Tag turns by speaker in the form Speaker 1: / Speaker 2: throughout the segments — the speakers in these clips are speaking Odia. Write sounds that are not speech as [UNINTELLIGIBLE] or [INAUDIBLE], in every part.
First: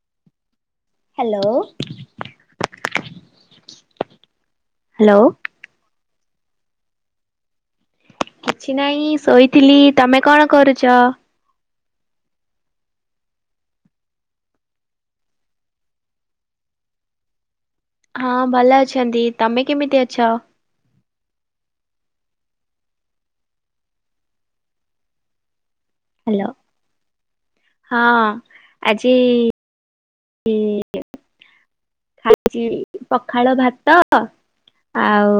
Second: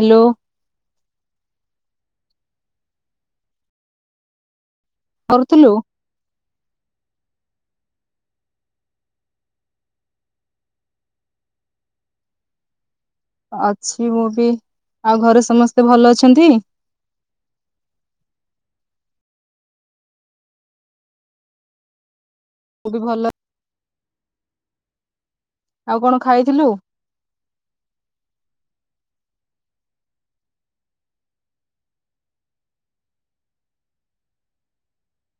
Speaker 1: ହ୍ୟାଲୋ।
Speaker 2: ହ୍ୟାଲୋ। ହ୍ୟାଲୋ।
Speaker 1: କହୁଥିଲୁ।
Speaker 2: କିଛି ନାଇଁ ଶୋଇଥିଲି ତମେ କଣ କରୁଛ?
Speaker 1: ଅଛି ମୁଁ ବି ଆଉ ଘରେ ସମସ୍ତେ ଭଲ ଅଛନ୍ତି?
Speaker 2: ହଁ ଭଲ ଅଛନ୍ତି ତମେ କେମିତି ଅଛ?
Speaker 1: ମୁଁ ବି ଭଲ ଆଉ କଣ
Speaker 2: ହ୍ୟାଲୋ
Speaker 1: ଖାଇଥିଲୁ?
Speaker 2: ହଁ ଆଜି ଇ ଆଜି ପଖାଳ ଭାତ ଆଉ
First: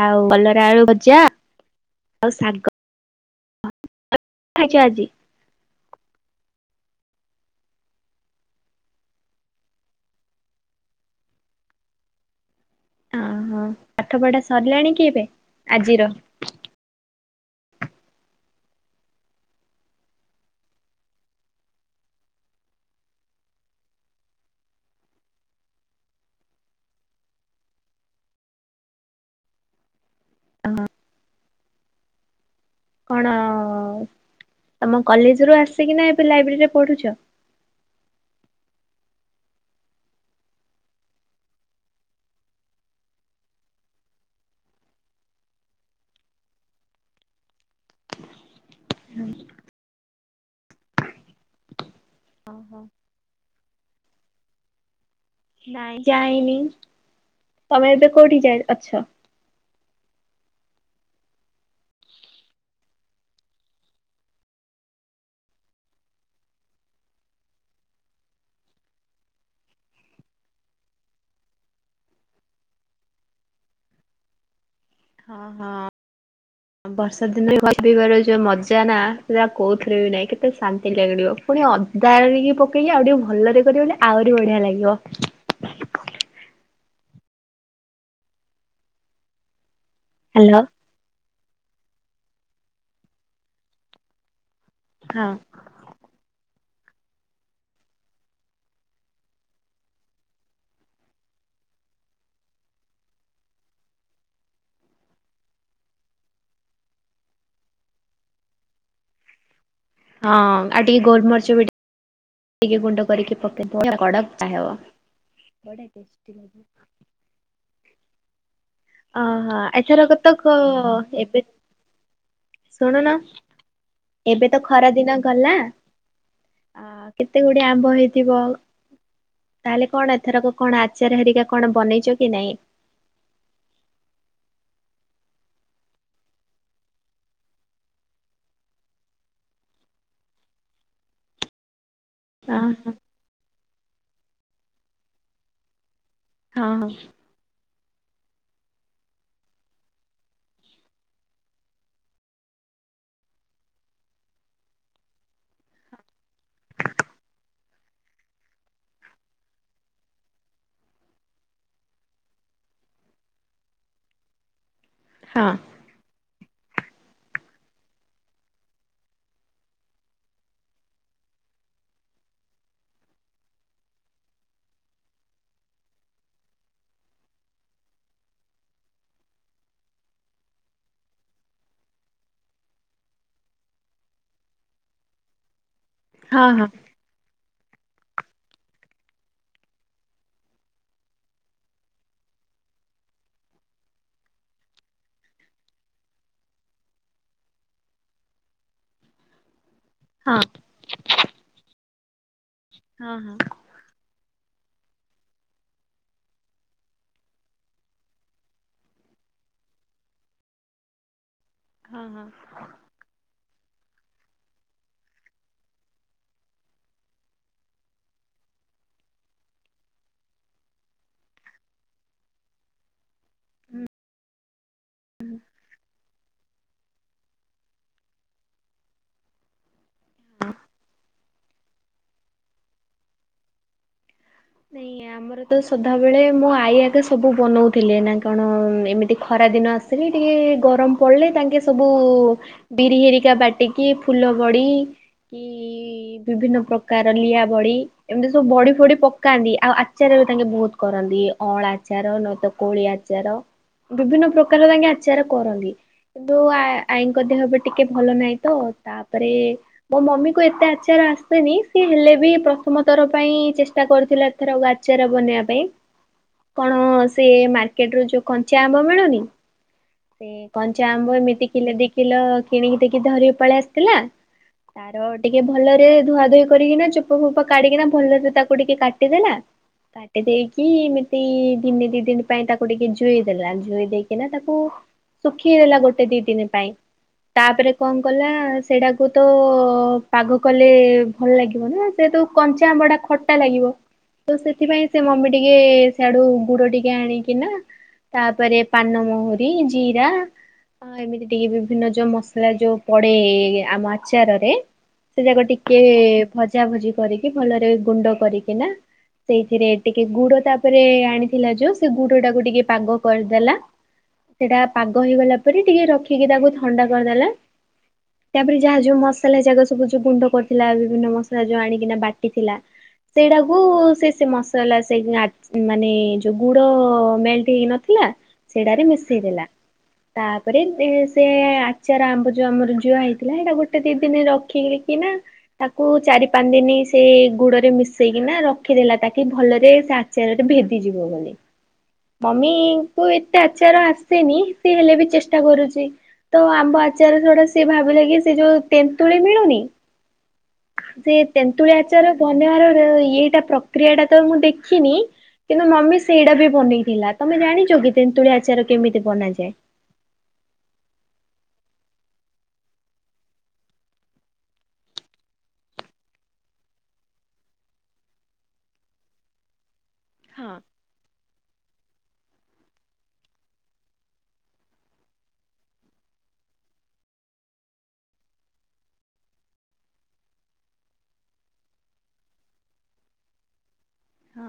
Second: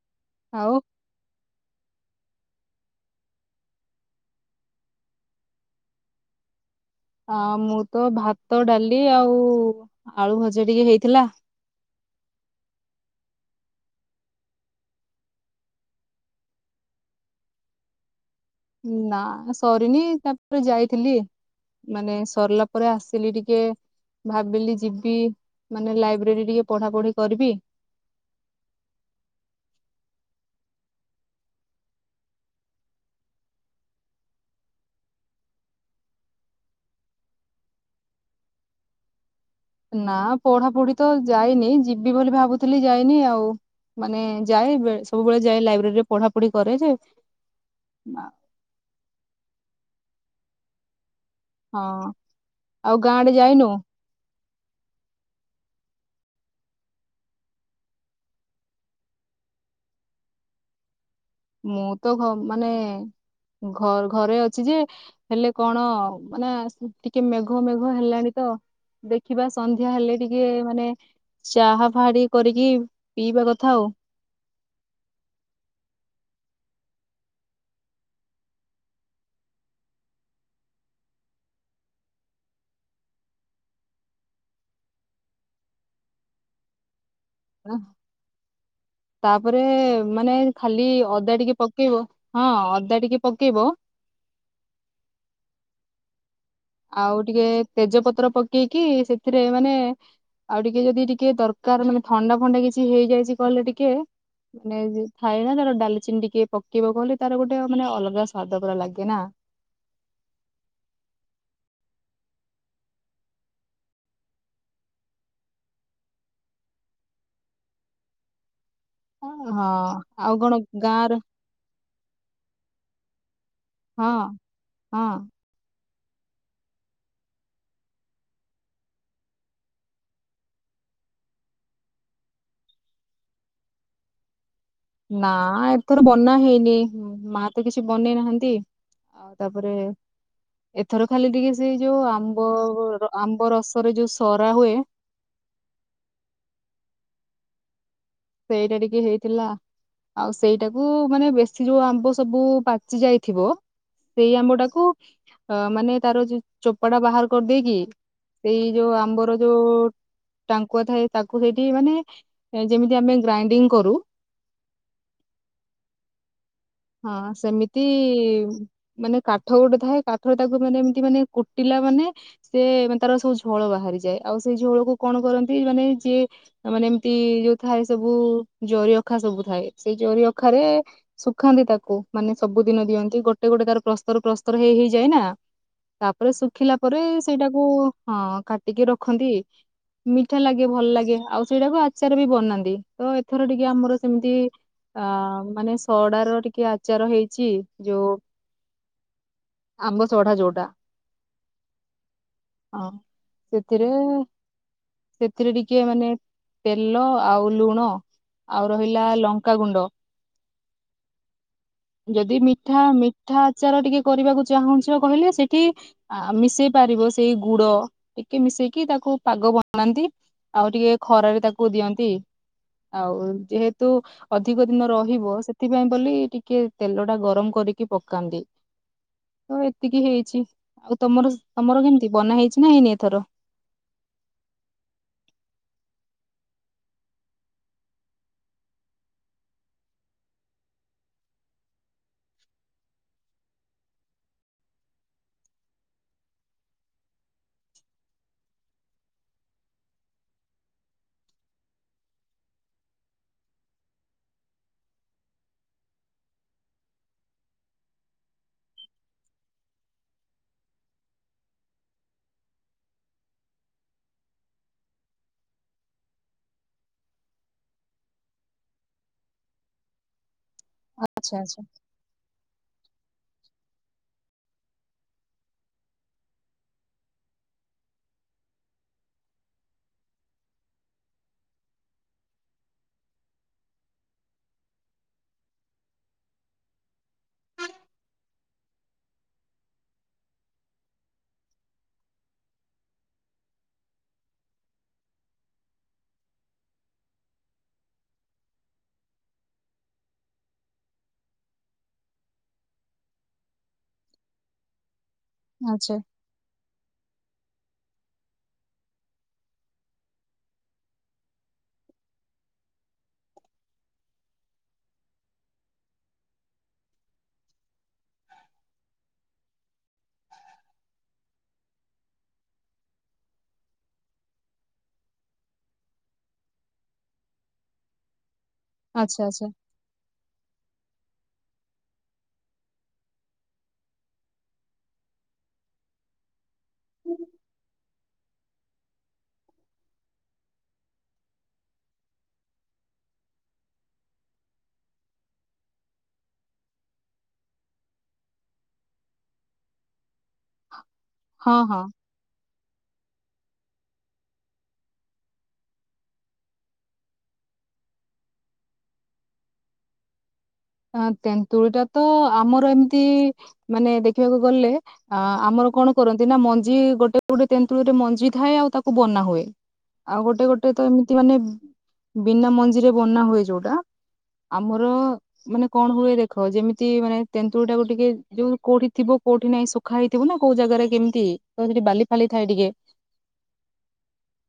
Speaker 2: ଆଉ କଲରା
Speaker 1: ଆଉ
Speaker 2: ଆଳୁ ଭଜା ଆଉ ଶାଗ ଖାଇଛି ଆଜି।
Speaker 1: ଆ ମୁଁ ତ ଭାତ ଡାଲି ଆଉ ଆଳୁ ଭଜା ଟିକେ ହେଇଥିଲା।
Speaker 2: ଓହୋ ପାଠ ପଢା ସରିଲାଣି କି ଏବେ? ଆଜିର।
Speaker 1: ନା ସରିନି ତାପରେ ଯାଇଥିଲି ମାନେ ସରିଲା ପରେ ଆସିଲି ଟିକେ ଭାବିଲି ଯିବି ମାନେ ଲାଇବ୍ରେରୀ ଟିକେ ପଢା ପଢି କରିବି
Speaker 2: କଣ-ତମ କଲେଜ ରୁ ଆସିକିନା ଏବେ ଲାଇବ୍ରେରୀ ରେ ପଢୁଛ?
Speaker 1: ନା ପଢା ପଢି ତ ଯାଇନି ଯିବି ବୋଲି ଭାବୁଥିଲି ଯାଇନି ଆଉ। ମାନେ ଯାଏ ସବୁବେଳେ ଯାଏ ଲାଇବ୍ରେରୀରେ ପଢାପଢି କରେ ଯେ
Speaker 2: ହୁଁ।
Speaker 1: ହଁ
Speaker 2: ଓହୋ
Speaker 1: ଆଉ ଗାଁଡେ ଯାଇନୁ?
Speaker 2: ନାଇଁ ଯାଇନି ତମେ ଏବେ କୋଉଠି ଯାଇ ଅଛ?
Speaker 1: ମୁଁ ତ ମାନେ ଘ ଘରେ ଅଛି ଯେ ହେଲେ କଣ ମାନେ ଟିକେ ମେଘ ମେଘ ହେଲାଣି ତ। ଦେଖିବା ସନ୍ଧ୍ୟା ହେଲେ ଟିକେ ମାନେ ଚାହା ଫା ଟିକେ କରିକି ପିଇବା କଥା ଆଉ।
Speaker 2: ହଁ ହଁ। ବର୍ଷା ଦିନରେ [INAUDIBLE] ପିଇବାର ଯୋଉ ମଜା ନା ସେଇଟା କୋଉଥିରେ ବି ନାହିଁ କେତେ ଶାନ୍ତି ଲାଗିବ। ପୁଣି ଅଦା ଆଣିକି ପକେଇକି ଆଉ ଟିକେ ଭଲରେ କରିବ ଲେ ଆହୁରି ବଢିଆ ଲାଗିବ।
Speaker 1: ହଁ ତାପରେ ମାନେ
Speaker 2: ହଁ
Speaker 1: ଖାଲି ଅଦା ଟିକେ ପ କେଇବ ହଁ ଅଦା ଟିକେ ପକେଇବ।
Speaker 2: ହଁ।
Speaker 1: ଆଉ ଟିକେ ତେଜପତ୍ର ପକେଇକି ସେଥିରେ ମାନେ ଆଉ ଟିକେ ଯଦି ଟିକେ ଦରକାର ମାନେ ଥଣ୍ଡା ଫଣ୍ଡା କିଛି ହେଇଯାଇଛି କହିଲେ ଟିକିଏ ମାନେ ଯି ଥାଏ ନା ତାର ଡାଲଚିନି ଟିକେ ପକେଇ ବାକୁ କହିଲେ ତାର ଗୋଟେ ମାନେ ଅଲଗା ସ୍ଵାଦ ପୁରା ଲାଗେ ନା।
Speaker 2: ହଁ ଆଉ ଟିକେ ଗୋଲମରିଚ ବି। ଟିକେ ଗୁଣ୍ଡ କରିକି ପକେଇବ [INAUDIBLE] କଡକ ଚା ହେବ ବଢିଆ ଟେଷ୍ଟି ଲାଗିବ। ଅହୋ
Speaker 1: ହଁ
Speaker 2: ଏଥରକ ତ
Speaker 1: ଆଉ କଣ
Speaker 2: କ
Speaker 1: ଗାଁର
Speaker 2: ଏବେ ଶୁଣୁନ
Speaker 1: ହଁ
Speaker 2: ଏବେ ତ ଖରା
Speaker 1: ହଁ
Speaker 2: ଦିନ ଗଲା। ଆ କେତେ ଗୁଡିଏ ଆମ୍ବ ହେଇଥିବ। ତାହେଲେ କଣ ଏଥରକ କଣ ଆଚାର ହେରିକା କଣ ବନେଇଚ କି ନାଇଁ?
Speaker 1: ନା ଏଥର ବନା ହେଇନି ହୁଁ ମାଆ ତ କିଛି ବନେଇ ନାହାନ୍ତି। ଆଉ ତାପରେ ଏଥର ଖାଲି ଟିକେ ସେଇ ଯୋଉ ଆମ
Speaker 2: ଅହୋ।
Speaker 1: ଆମ୍ବ ରସରେ ଯୋଉ ସରା ହୁଏ।
Speaker 2: ହଁ ହଁ।
Speaker 1: ସେଇଟା ଟିକେ ହେଇଥିଲା। ଆଉ ସେଇଟାକୁ ମାନେ ବେଶୀ ଯୋଉ ଆମ୍ବ ସବୁ ପାଚି ଯାଇଥିବ। ସେଇ ଆମ୍ବ ଟାକୁ ଅ ମାନେ ତାର ଯୋଉ ଚୋପାଟା ବାହାର କରଦେଇକି ସେଇ ଯୋଉ ଆମ୍ବର ଯୋଉ ଟାଙ୍କୁଆ ଥାଏ ତାକୁ ସେଇଠି ମାନେ ଏ ଯେମି ତି ଆମେ ଗ୍ରାଇଡିଂ କରୁ।
Speaker 2: ହଁ।
Speaker 1: ହଁ ସେମିତି ମାନେ କାଠ ଗୋଟେ ଥାଏ କାଠରେ ତାକୁ ମାନେ ଏମିତି ମାନେ କୁଟିଲା ମାନେ ସିଏ ମାନେ ତାର ସବୁ ଝୋଳ ବାହାରିଯାଏ ଆଉ ସେଇ ଝୋଳକୁ କଣ କରନ୍ତି ମାନେ ଯିଏ ମାନେ ଏମିତି ଯୋଉ ଥାଏ ସବୁ ଜରି ଅଖା ସବୁ ଥାଏ ସେଇ ଜରି ଅଖାରେ ଖାନ୍ତି ତାକୁ ମାନେ ସବୁ ଦିନ ଦିଅନ୍ତି ଗୋଟେ ଗୋଟେ ତାର ପ୍ରସ୍ତର ପ୍ରସ୍ତର ହେଇ ହେଇଯାଏ ନା। ତାପରେ
Speaker 2: ହଁ ହଁ ହଁ
Speaker 1: ଶୁଖିଲା ପରେ ସେଇଟାକୁ ହଁ କାଟିକି ରଖନ୍ତି। ମିଠା ଲାଗେ ଭଲ ଲାଗେ ଆଉ ସେଇଟାକୁ ଆଚାର ବି ବନାନ୍ତି ତ ଏଥର ଟିକେ ଆମର ସେମିତି ଅ ମାନେ ସଡାର ଟିକେ ଆଚାର ହେଇଚି ଯୋଉ ଆମ୍ବ ସଢା
Speaker 2: ହଁ
Speaker 1: ଯୋଉଟା।
Speaker 2: ହଁ ହଁ।
Speaker 1: ସେଥିରେ ସେଥିରେ ଟିକେ ମାନେ ତେଲ ଆଉ ଲୁଣ ଆଉ ରହିଲା ଲଙ୍କାଗୁଣ୍ଡ
Speaker 2: ହଁ ହଁ।
Speaker 1: ଯଦି ମିଠା ମିଠା ଆଚାର ଟିକେ କରିବାକୁ ଚାହୁଁଚ କହିଲେ ସେଠି ଆ ମିଶେଇ ପାରିବ ସେଇ ଗୁଡ ଟିକେ ମିଶେଇକି ତାକୁ ପାଗ ବନାନ୍ତି। ଆଉ ଟିକେ ଖରାରେ ତାକୁ ଦିଅନ୍ତି। ଆଉ ଯେହେତୁ ଅଧିକ ଦିନ ରହିବ ସେଥିପାଇଁ ବୋଲି ଟିକେ ତେଲ ଟା ଗରମ କରିକି ପକାନ୍ତି। ତ ଏତିକି ହେଇଛି ଆଉ ତମର ତମର କେମିତି ବନା ହେଇଛି ନା ହେଇନି ଏଥର?
Speaker 2: ସେଇ ଆମ ମର ତ ସଦାବେଳେ ମୋ ଆଈ ଆଗେ ସବୁ ବନଉଥିଲେ ନା କଣ ଏମିତି ଖରା ଦିନ ଆସ ସିକି ଟିକେ ଗରମ ପଡିଲେ ଟାଙ୍କେ ସବୁ ବିରି ହେରିକା ବାଟିକି ଫୁଲ ବଡି କି କି ବିଭିନ୍ନ ପ୍ରକାର ଲିଆ ବଡି ଏମିତି ସବୁ ବଡି ଫଡି ପ କାନ୍ତି ଆଉ ଆଚାର ବି ଟାଙ୍କେ ବହୁତ କରନ୍ତି ଅଁଳା ଆଚାର ନହେ ତ କୋଳି ଆଚାର। ବିଭିନ୍ନ ପ୍ରକାର ତାଙ୍କେ ଆଚାର କରନ୍ତି। [UNINTELLIGIBLE] ଆଈଙ୍କ ଦେହ ବି ଟିକେ ଭଲ ନାହିଁ ତ ତାପରେ ମୋ ମମି କୁ ଏତେ ଆଚାର ଆସେନି ସିଏ ହେଲେ ବି ପ୍ରଥମଥର ପାଇଁ ଚେଷ୍ଟା କରି ଥିଲା ଏଥର ଆଚାର ବନେଇବା ପାଇଁ। କଣ ସେ ମାର୍କେଟ ରୁ ଯୋଉ କଞ୍ଚା ଆମ୍ବ ମିଳୁନି ସେ କଞ୍ଚା ଆମ୍ବ
Speaker 1: ଆଚ୍ଛା
Speaker 2: ଏମିତି
Speaker 1: ଆଚ୍ଛା।
Speaker 2: କିଲୋ ଦି କିଲୋ କିଣିକି ଦେଇକି ଧରିବା ପଳେଇ ଆସିଥିଲା ତାର ଟିକେ ଭଲରେ ଧୁଆ ଧୁଇ କରିକିନା ଚୋପା ଫୋପ କାଢିକିନା ଭଲରେ ତାକୁ ଟିକେ କା ଟି ଦେଲା। କାଟି ଦେଇକି ଏମିତି ଦିନେ ଦି ଦିନ ପାଇଁ ତାକୁ ଟିକେ ଜୋଇ ଦେଲା। ଜୁଇ ଦେଇକିନା ତାକୁ ଶୁଖି ହେଲା ଗୋଟେ ଦି ଦିନ ପାଇଁ। ତାପରେ କଣ କଲା ସେଟାକୁ ତ ପାଗ କଲେ ଭଲ ଲାଗିବନି ନା। ଯେହେତୁ କଞ୍ଚା ଆମ୍ବ ଟା ଖଟା ଲାଗିବ। ତ ସେଥିପାଇଁ ସେ ମମି ଟିକେ ସିଆଡୁ ଗୁଡ ଟିକେ ଆଣିକିନା ତାପରେ ପାନମହୁରି ଜିରା ହଁ ଏମିତି ଟିକେ ବିଭିନ୍ନ ଯୋଉ ମସଲା ଯୋଉ ପଡେ ଆମ ଆଚାରରେ ସେ ଯାକ ଟିକେ
Speaker 1: ଆଚ୍ଛା
Speaker 2: ଭଜା ଭଜି କରିକି ଭଲରେ ଗୁଣ୍ଡ କରିକିନା ସେଇଥିରେ ଟିକେ ଗୁଡ ତାପରେ ଆଣିଥିଲା ଯୋଉ ସେ ଗୁଡ ଟାକୁ ଟିକେ ପାଗ କରିଦେଲା। ସେଟା ପାଗ ହେଇଗଲା ପରେ ଟିକେ ରଖିକି ତାକୁ ଥଣ୍ଡା କରିଦେଲା। ତାପରେ ଯାହା ଯୋଉ ମସଲା ଯାକ ସବୁ ଯୋଉ ଗୁଣ୍ଡ କରିଥିଲା ବିଭିନ୍ନ ମସଲା ଯୋଉ ଆଣିକିନା ବାଟିଥିଲା ସେଇଟା କୁ ସେ ମସଲା ସେ ମାନେ ଯୋଉ ଗୁଡ ମେଲ୍ଟ ହେଇ ନଥିଲା ସେଇଡ଼ାରେ
Speaker 1: ଆଚ୍ଛା
Speaker 2: ମିସେଇଦେଲା।
Speaker 1: ଆଚ୍ଛା
Speaker 2: ତାପରେ ସେ ଆଚାର ଆମ୍ବ ଯୋଉ ଆମର ଜୁଆ ହେଇଥିଲା ସେଇଟା ଗୋଟେ ଦି ଦିନ ରଖି କିିନା ତାକୁ ଚାରି ପାଞ୍ଚ ଦିନ ସେ ଗୁଡ ରେ ମିଶେଇ ନା ରଖିଦେଲା। ତାକି ଭଲରେ ସେ ଆଚାରରେ ଭେଦିଯିବ ବୋଲି। ମମି କୁ ଏତେ ଆଚାର ଆସେନି ସେ ହେଲେ ବି ଚେଷ୍ଟା କରୁଚି। ତ ଆମ୍ୱ ଆଚାର ସେଟା ସିଏ ଭାବିଲେ କି ସେ ଯୋଉ ତେନ୍ତୁଳି ମିଳୁନି ସେ
Speaker 1: ହଁ
Speaker 2: ତେନ୍ତୁଳି ଆଚାର ବନେଇବାର ଇଏଟା ପ୍ରକ୍ରିୟା ଟା ତ ମୁଁ ଦେଖିନି କିନ୍ତୁ ମମି ସେଇଟା ବି ବନେଇଥିଲା। ତମେ ଜାଣିଛ କି ତେନ୍ତୁଳି ଆଚାର କେମିତି ବନାଯାଏ?
Speaker 1: ତେନ୍ତୁଳି ଟା ତ ଆମର ଏମିତି ମାନେ ଦେଖିବାକୁ ଗଲେ ଆ ଆମର କଣ କରନ୍ତି ନା ମଞ୍ଜି ଗୋଟେ ଗୋଟେ ତେନ୍ତୁଳି ରେ ମଞ୍ଜି ଥାଏ ଆଉ ତାକୁ ବନା ହୁଏ। ଆଉ ଗୋଟେ
Speaker 2: ହଁ
Speaker 1: ଗୋଟେ ତ ଏମିତି ମାନେ ବିନା ମଞ୍ଜିରେ ବନା ହୁଏ ଯୋଉଟା ଆମର ମାନେ କଣ ହୁଏ ଦେଖ ଯେମିତି ମାନେ ତେନ୍ତୁଳି ଟାକୁୁ ଟିକେ ଯୋଉ କୋଉଠି ଥିବ କୋଉଠି ନାଇଁ ସ ସୁଖା ହେଇଥିବୁ ନା କୋଉ ଜାଗାରେ କେମିତି ତ ସେଠି ବାଲି ଫାଲି ଥାଏ ଟିକେ।
Speaker 2: ହଁ।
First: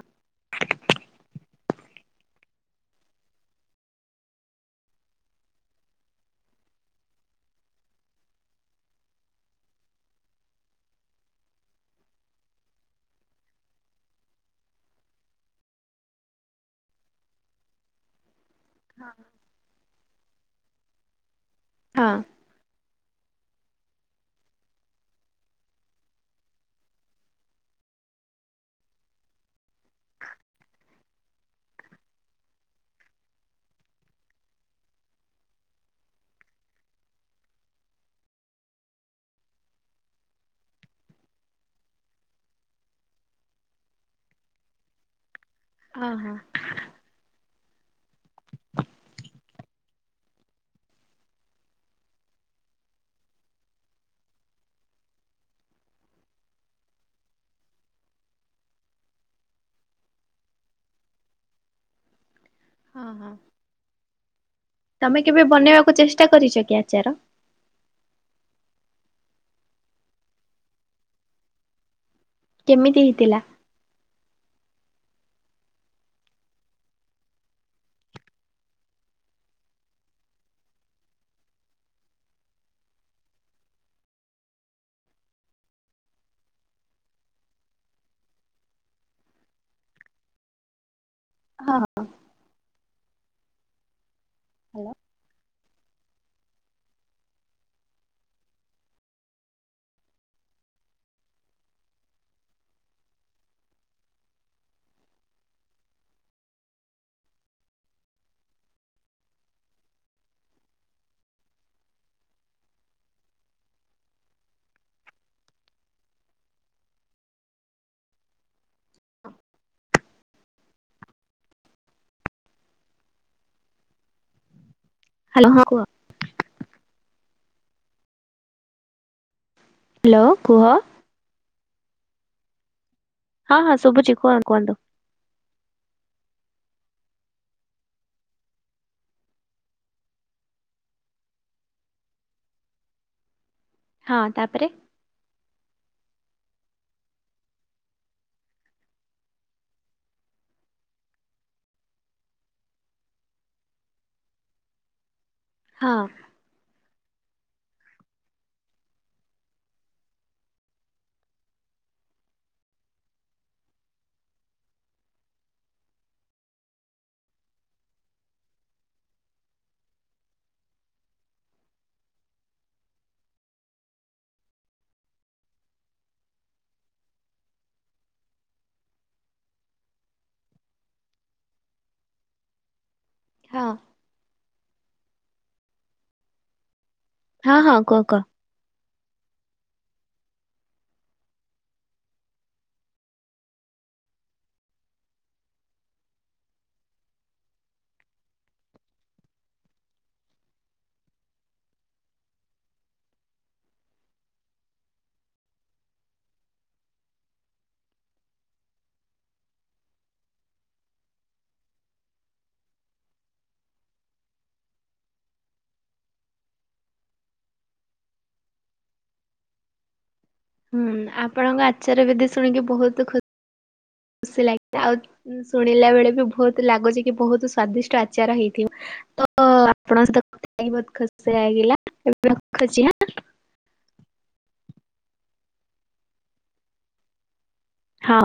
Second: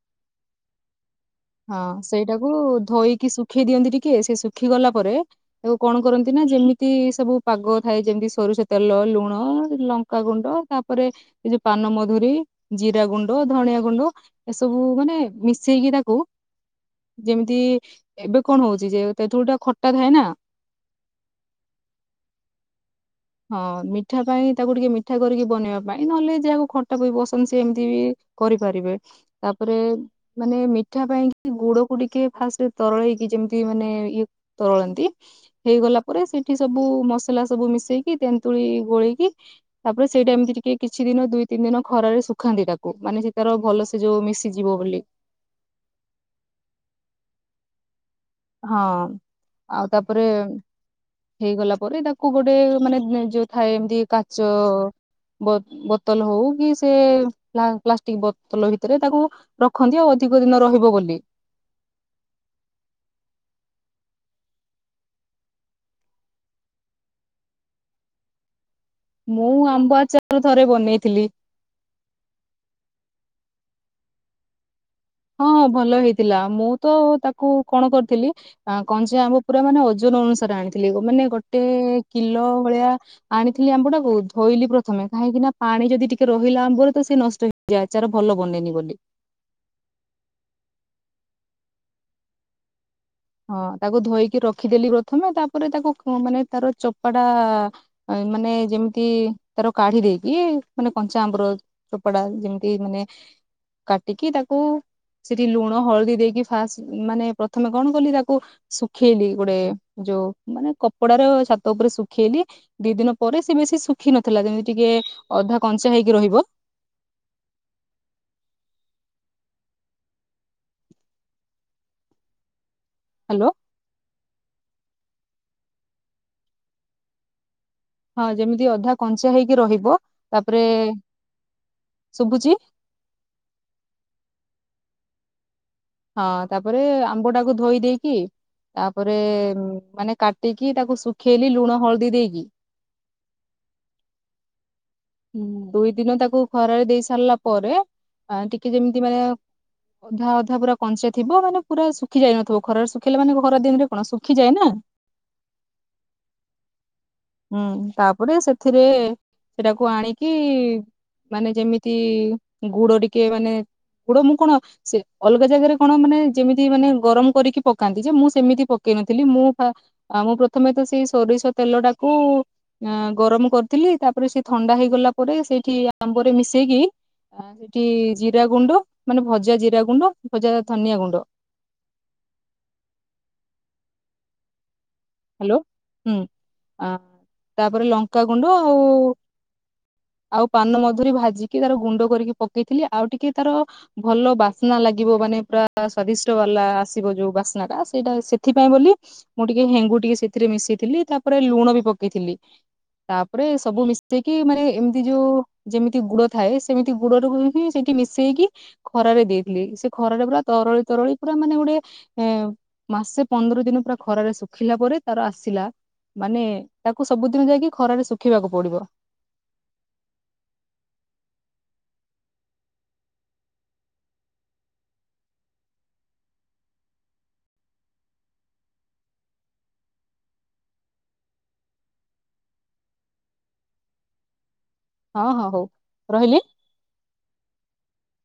Speaker 1: ହଁ ସେଇଟାକୁ ଧୋଇକି ଶୁଖେଇ ଦିଅନ୍ତି ଟିକେ। ସେ ଶୁଖି ଗଲା ପରେ ଆଉ କଣ କରନ୍ତି ନା ଯେମିତି ସବୁ ପାଗ ଥାଏ ଯେମିତି ସୋରିଷ ତେଲ, ଲୁଣ, ଲ କା ଗୁଣ୍ଡ ତାପରେ ଏ ଯୋଉ ପାନମଧୁରୀ, ଜିରା ଗୁଣ୍ଡ, ଧଣିଆ ଗୁଣ୍ଡ ଏସବୁ ମାନେ ମିଶେଇକି ତାକୁ ଯେମିତି ଏବେ କଣ ହଉଚି ଯେ ତେନ୍ତୁଳି ଟା ଖଟା ଥାଏ ନା
Speaker 2: ହଁ।
Speaker 1: ହଁ ମିଠା ପାଇଁ ତାକୁ ଟିକେ ମିଠା କରିକି ବନେଇବା ପାଇଁ ନହେଲେ ଯାହାକୁ ଖଟା ପି ପସନ୍ଦ ସେ ଏମିତି ବି କରିପାରିବେ। ତାପରେ ମାନେ ମି ମିଠା ପାଇଁ କି ଗୁଡ଼ କୁ ଟିକେ ଫାଷ୍ଟ ତରଳେଇକି ଯେମିତି ମାନେ ଇଏ ତରଳାନ୍ତି। ହେଇଗଲା ପରେ ସେଠି ସବୁ ମସଲା ସବୁ ମିଶେଇକି ତେନ୍ତୁଳି ଗୋଳେଇକି ତାପରେ ସେଇଟା ଏମିତି ଟିକେ କିଛି ଦିନ ଦୁଇ ତିନି ଦିନ ଖରାରେ ଶୁଖାନ୍ତି ତାକୁ। ମାନେ ସେ ତାର ଭଲସେ ସେ ଯୋଉ ମିଶିଯିବ ବୋଲି।
Speaker 2: ହଁ ହଁ।
Speaker 1: ହଁ। ଆଉ ତାପରେ ହେଇଗଲା ପରେ ତାକୁ ଗୋଟେ ମାନେ ଯୋଉ ଥାଏ ଏମିତି କାଚ ବୋତଲ ହଉ କି ସେ ପ୍ଲାଷ୍ଟିକ ବୋତଲ ଭିତରେ ତାକୁ ରଖନ୍ତି ଆଉ ଅଧିକ ଦିନ ରହିବ ବୋଲି।
Speaker 2: ହଁ। ହଁ। ତମେ କେବେ ବନେଇବାକୁ ଚେଷ୍ଟା କରିଛ କି ଆଚାର?
Speaker 1: ମୁଁ ଆମ୍ବ ଆଚାର ଥରେ ବନେଇଥିଲି।
Speaker 2: କେମିତି ହେଇଥିଲା?
Speaker 1: ହଁ ହଁ ଭଲ ହେଇଥିଲା ମୁଁ ତ ତାକୁ କଣ କରିଥିଲି ଆ କଣ ଯେ ଆମ୍ୱ ପୁରା ମାନେ ଓଜନ ଅନୁସାରେ ଆଣିଥିଲି ମାନେ ଗୋଟେ କିଲୋ ଭଳିଆ। ଆଣିଥିଲି ଆମ୍ବ ଟାକୁ ଧୋଇଲି ପ୍ରଥମେ କାହିଁକି ନା ପାଣି ଯଦି ଟିକେ ରହିଲା ଆମ୍ବରେ ତ ସେଏ ନଷ୍ଟ ହେଇ ଯାଏ ଆଚାର ଭଲ ବନେନି ବୋଲି।
Speaker 2: ହଁଁ।
Speaker 1: ହଁ ତାକୁ ଧୋଇକି ରଖିଦେଲି
Speaker 2: ହ୍ୟାଲୋ।
Speaker 1: ପ୍ରଥମେ ତାପରେ ତାକୁ ମାନେ ତାର ଚୋପାଟା ମାନେ ଯେମିତି ତାର କଢି ଦେଇକି ମାନେ କଞ୍ଚା ଆମ୍ବର ଚୋପାଡା ଯେମିତି ମାନେ କାଟିକି ତାକୁ ସେଠି ଲୁଣ ହଳଦୀ ଦେଇକି ଫାଷ୍ଟ ମାନେ ପ୍ରଥମେ କଣ କାଲି ତାକୁ ଶୁଖେଇଲି ଗୋଟେ ଯୋଉ ମାନେ କପଡାରେ ଛାତ ଉପରେ ଶୁଖେଇଲି। ଦି ଦିନ ପରେ ସେ ବେଶି ଶୁଖିିନଥିଲା ଯେମିତି ଟିକେ ଅଧା କଞ୍ଚା ହେଇକି ରହିବ। ହ୍ୟାଲୋ।
Speaker 2: ହ୍ୟାଲ ହଁ କୁହ।
Speaker 1: ହଁ ଯେମିତି ଅଧା କଞ୍ଚା ହେଇକି ରହିବ
Speaker 2: ହ୍ୟାଲୋ କୁହ।
Speaker 1: ତାପରେ ଶୁଭୁଛି।
Speaker 2: ହଁ ହଁ ଶୁଭୁଛି କୁହନ କୁହନ୍ତୁ।
Speaker 1: ହଁ ତାପରେ ଆମ୍ବ ଟାକୁ ଧୋଇ ଦେଇକି ତାପରେ ମାନେ କାଟିକି ତାକୁ ଶୁଖେଇଲି ଲୁଣ ହଳଦୀ ଦେଇକି।
Speaker 2: ହଁ ତାପରେ
Speaker 1: ହ ଦୁଇ ଦିନ ତାକୁ ଖରାରେ ଦେଇ ସାରିଲା ପରେ ଟିକେ ଯେମିତି ମାନେ ଅଧା ଅଧା ପୁରା କଞ୍ଚା ଥିବ ମାନେ ପୁରା ଶୁଖି ଯାଇ ନଥିବ ଖରାରେ ଶୁଖେଇଲେ ମାନେ ଖରା ଦିନରେ କଣ ଶୁଖିଯାଏ ନା। [INAUDIBLE]
Speaker 2: ହଁ।
Speaker 1: ହୁଁ ତାପରେ ସେଥିରେ କୁ ଆଣିକି ମାନେ ଯେମିତି ଗୁଡ଼ ଟିକେ ମାନେ ଗୁଡ ମୁଁ କଣ? ସେ ଅଲଗା ଜାଗାରେ କଣ ମାନେ ଯେମିତି ମାନେ ଗରମ କରିକି ପକାନ୍ତି ଯେ ମୁଁ ସେମିତି ପକେଇ ନଥିଲି ମୁଁ ଆ ମୁଁ ପ୍ରଥମେ ତ ସେଇ ସୋରିଷ ତେଲ ଟାକୁ ଗରମ କରିଥିଲି ତାପରେ ସେ ଥଣ୍ଡା ହେଇଗଲା ପରେ ସେଇଠି ଆମ୍ବରେ ମିଶେଇକି ଆ ସେଠି ଜିରା ଗୁଣ୍ଡ ମାନେ ଭଜା ଜିରା ଗୁଣ୍ଡ ଭଜା ଧନିଆ ଗୁଣ୍ଡ
Speaker 2: ହଁ।
Speaker 1: ହ୍ୟାଲୋ ହୁଁ
Speaker 2: ହଁ ହଁ
Speaker 1: ତାପରେ
Speaker 2: କୁହ କୁହ।
Speaker 1: ଲଙ୍କାାଗୁଣ୍ଡ ଆଉ ଆଉ ପାନ ମଧୁରି ଭାଜିକି ତାର ଗୁଣ୍ଡ କରିକି ପକେଇଥିଲି ଆଉ ଟିକେ ତାର ଭଲ ବାସ୍ନା ଲାଗିବ ମାନେ ପୁରା ସ୍ଵାଦିଷ୍ଟ ବାଲା ଆସିବ ଯୋଉ ବାସ୍ନା ଟା ସେଇଟା ସେଥିପାଇଁ ବୋଲି ମୁଁ ଟିକେ ହେଙ୍ଗୁ ଟିକେ ସେଥିରେ ମିଶେଇଥିଲି ତାପରେ ଲୁଣ ବି ପକେଇଥିଲି। ତାପରେ ସବୁ ମିଶେଇକି ମାନେ ଏମିତି ଯୋଉ ଯେମିତି ଗୁଡ଼ ଥାଏ ସେମିତି ଗୁଡ଼ ରୁ ହେଇକି ସେଇଠି ମି ସେଇକି ଖରାରେ ଦେଇଥିଲି ସେ ଖରାରେ ପୁରା ତରଳି ତରଳି ପୁରା ମାନେ ଗୋଟେ ଏ ମାସେ ପନ୍ଦର ଦିନ ପୁରା ଖରାରେ ଶୁଖିଲା ପରେ। ତାର ଆସିଲା ମାନେ ତାକୁ ସବୁଦିନ ଯାଇକି ଖରାରେ ଶୁଖିବାକୁ ପଡିବ।
Speaker 2: ହୁଁ ଆପଣଙ୍କ ଆଚାର ବିଧି ଶୁଣିକି ବହୁତୁ ଖୁସି ଲାଗଛି ଆଉ ଶୁଣିଲା ବେଳେ ବି ବହୁତ ଲାଗୁଛି କି ବହୁତ ସ୍ଵାଦିଷ୍ଟ ଆଚାର ହେଇଥିବ। ତ ଆପଣଙ୍କ ସହିତ କଥା ହେଇକି ବହୁତ ଖୁସି ଲାଗିଲା ଏବେ ରଖୁଛି ଆଁ
Speaker 1: ହଁ ହଁ ହଉ ରହିଲି ଆଁ।
Speaker 2: ହଁ।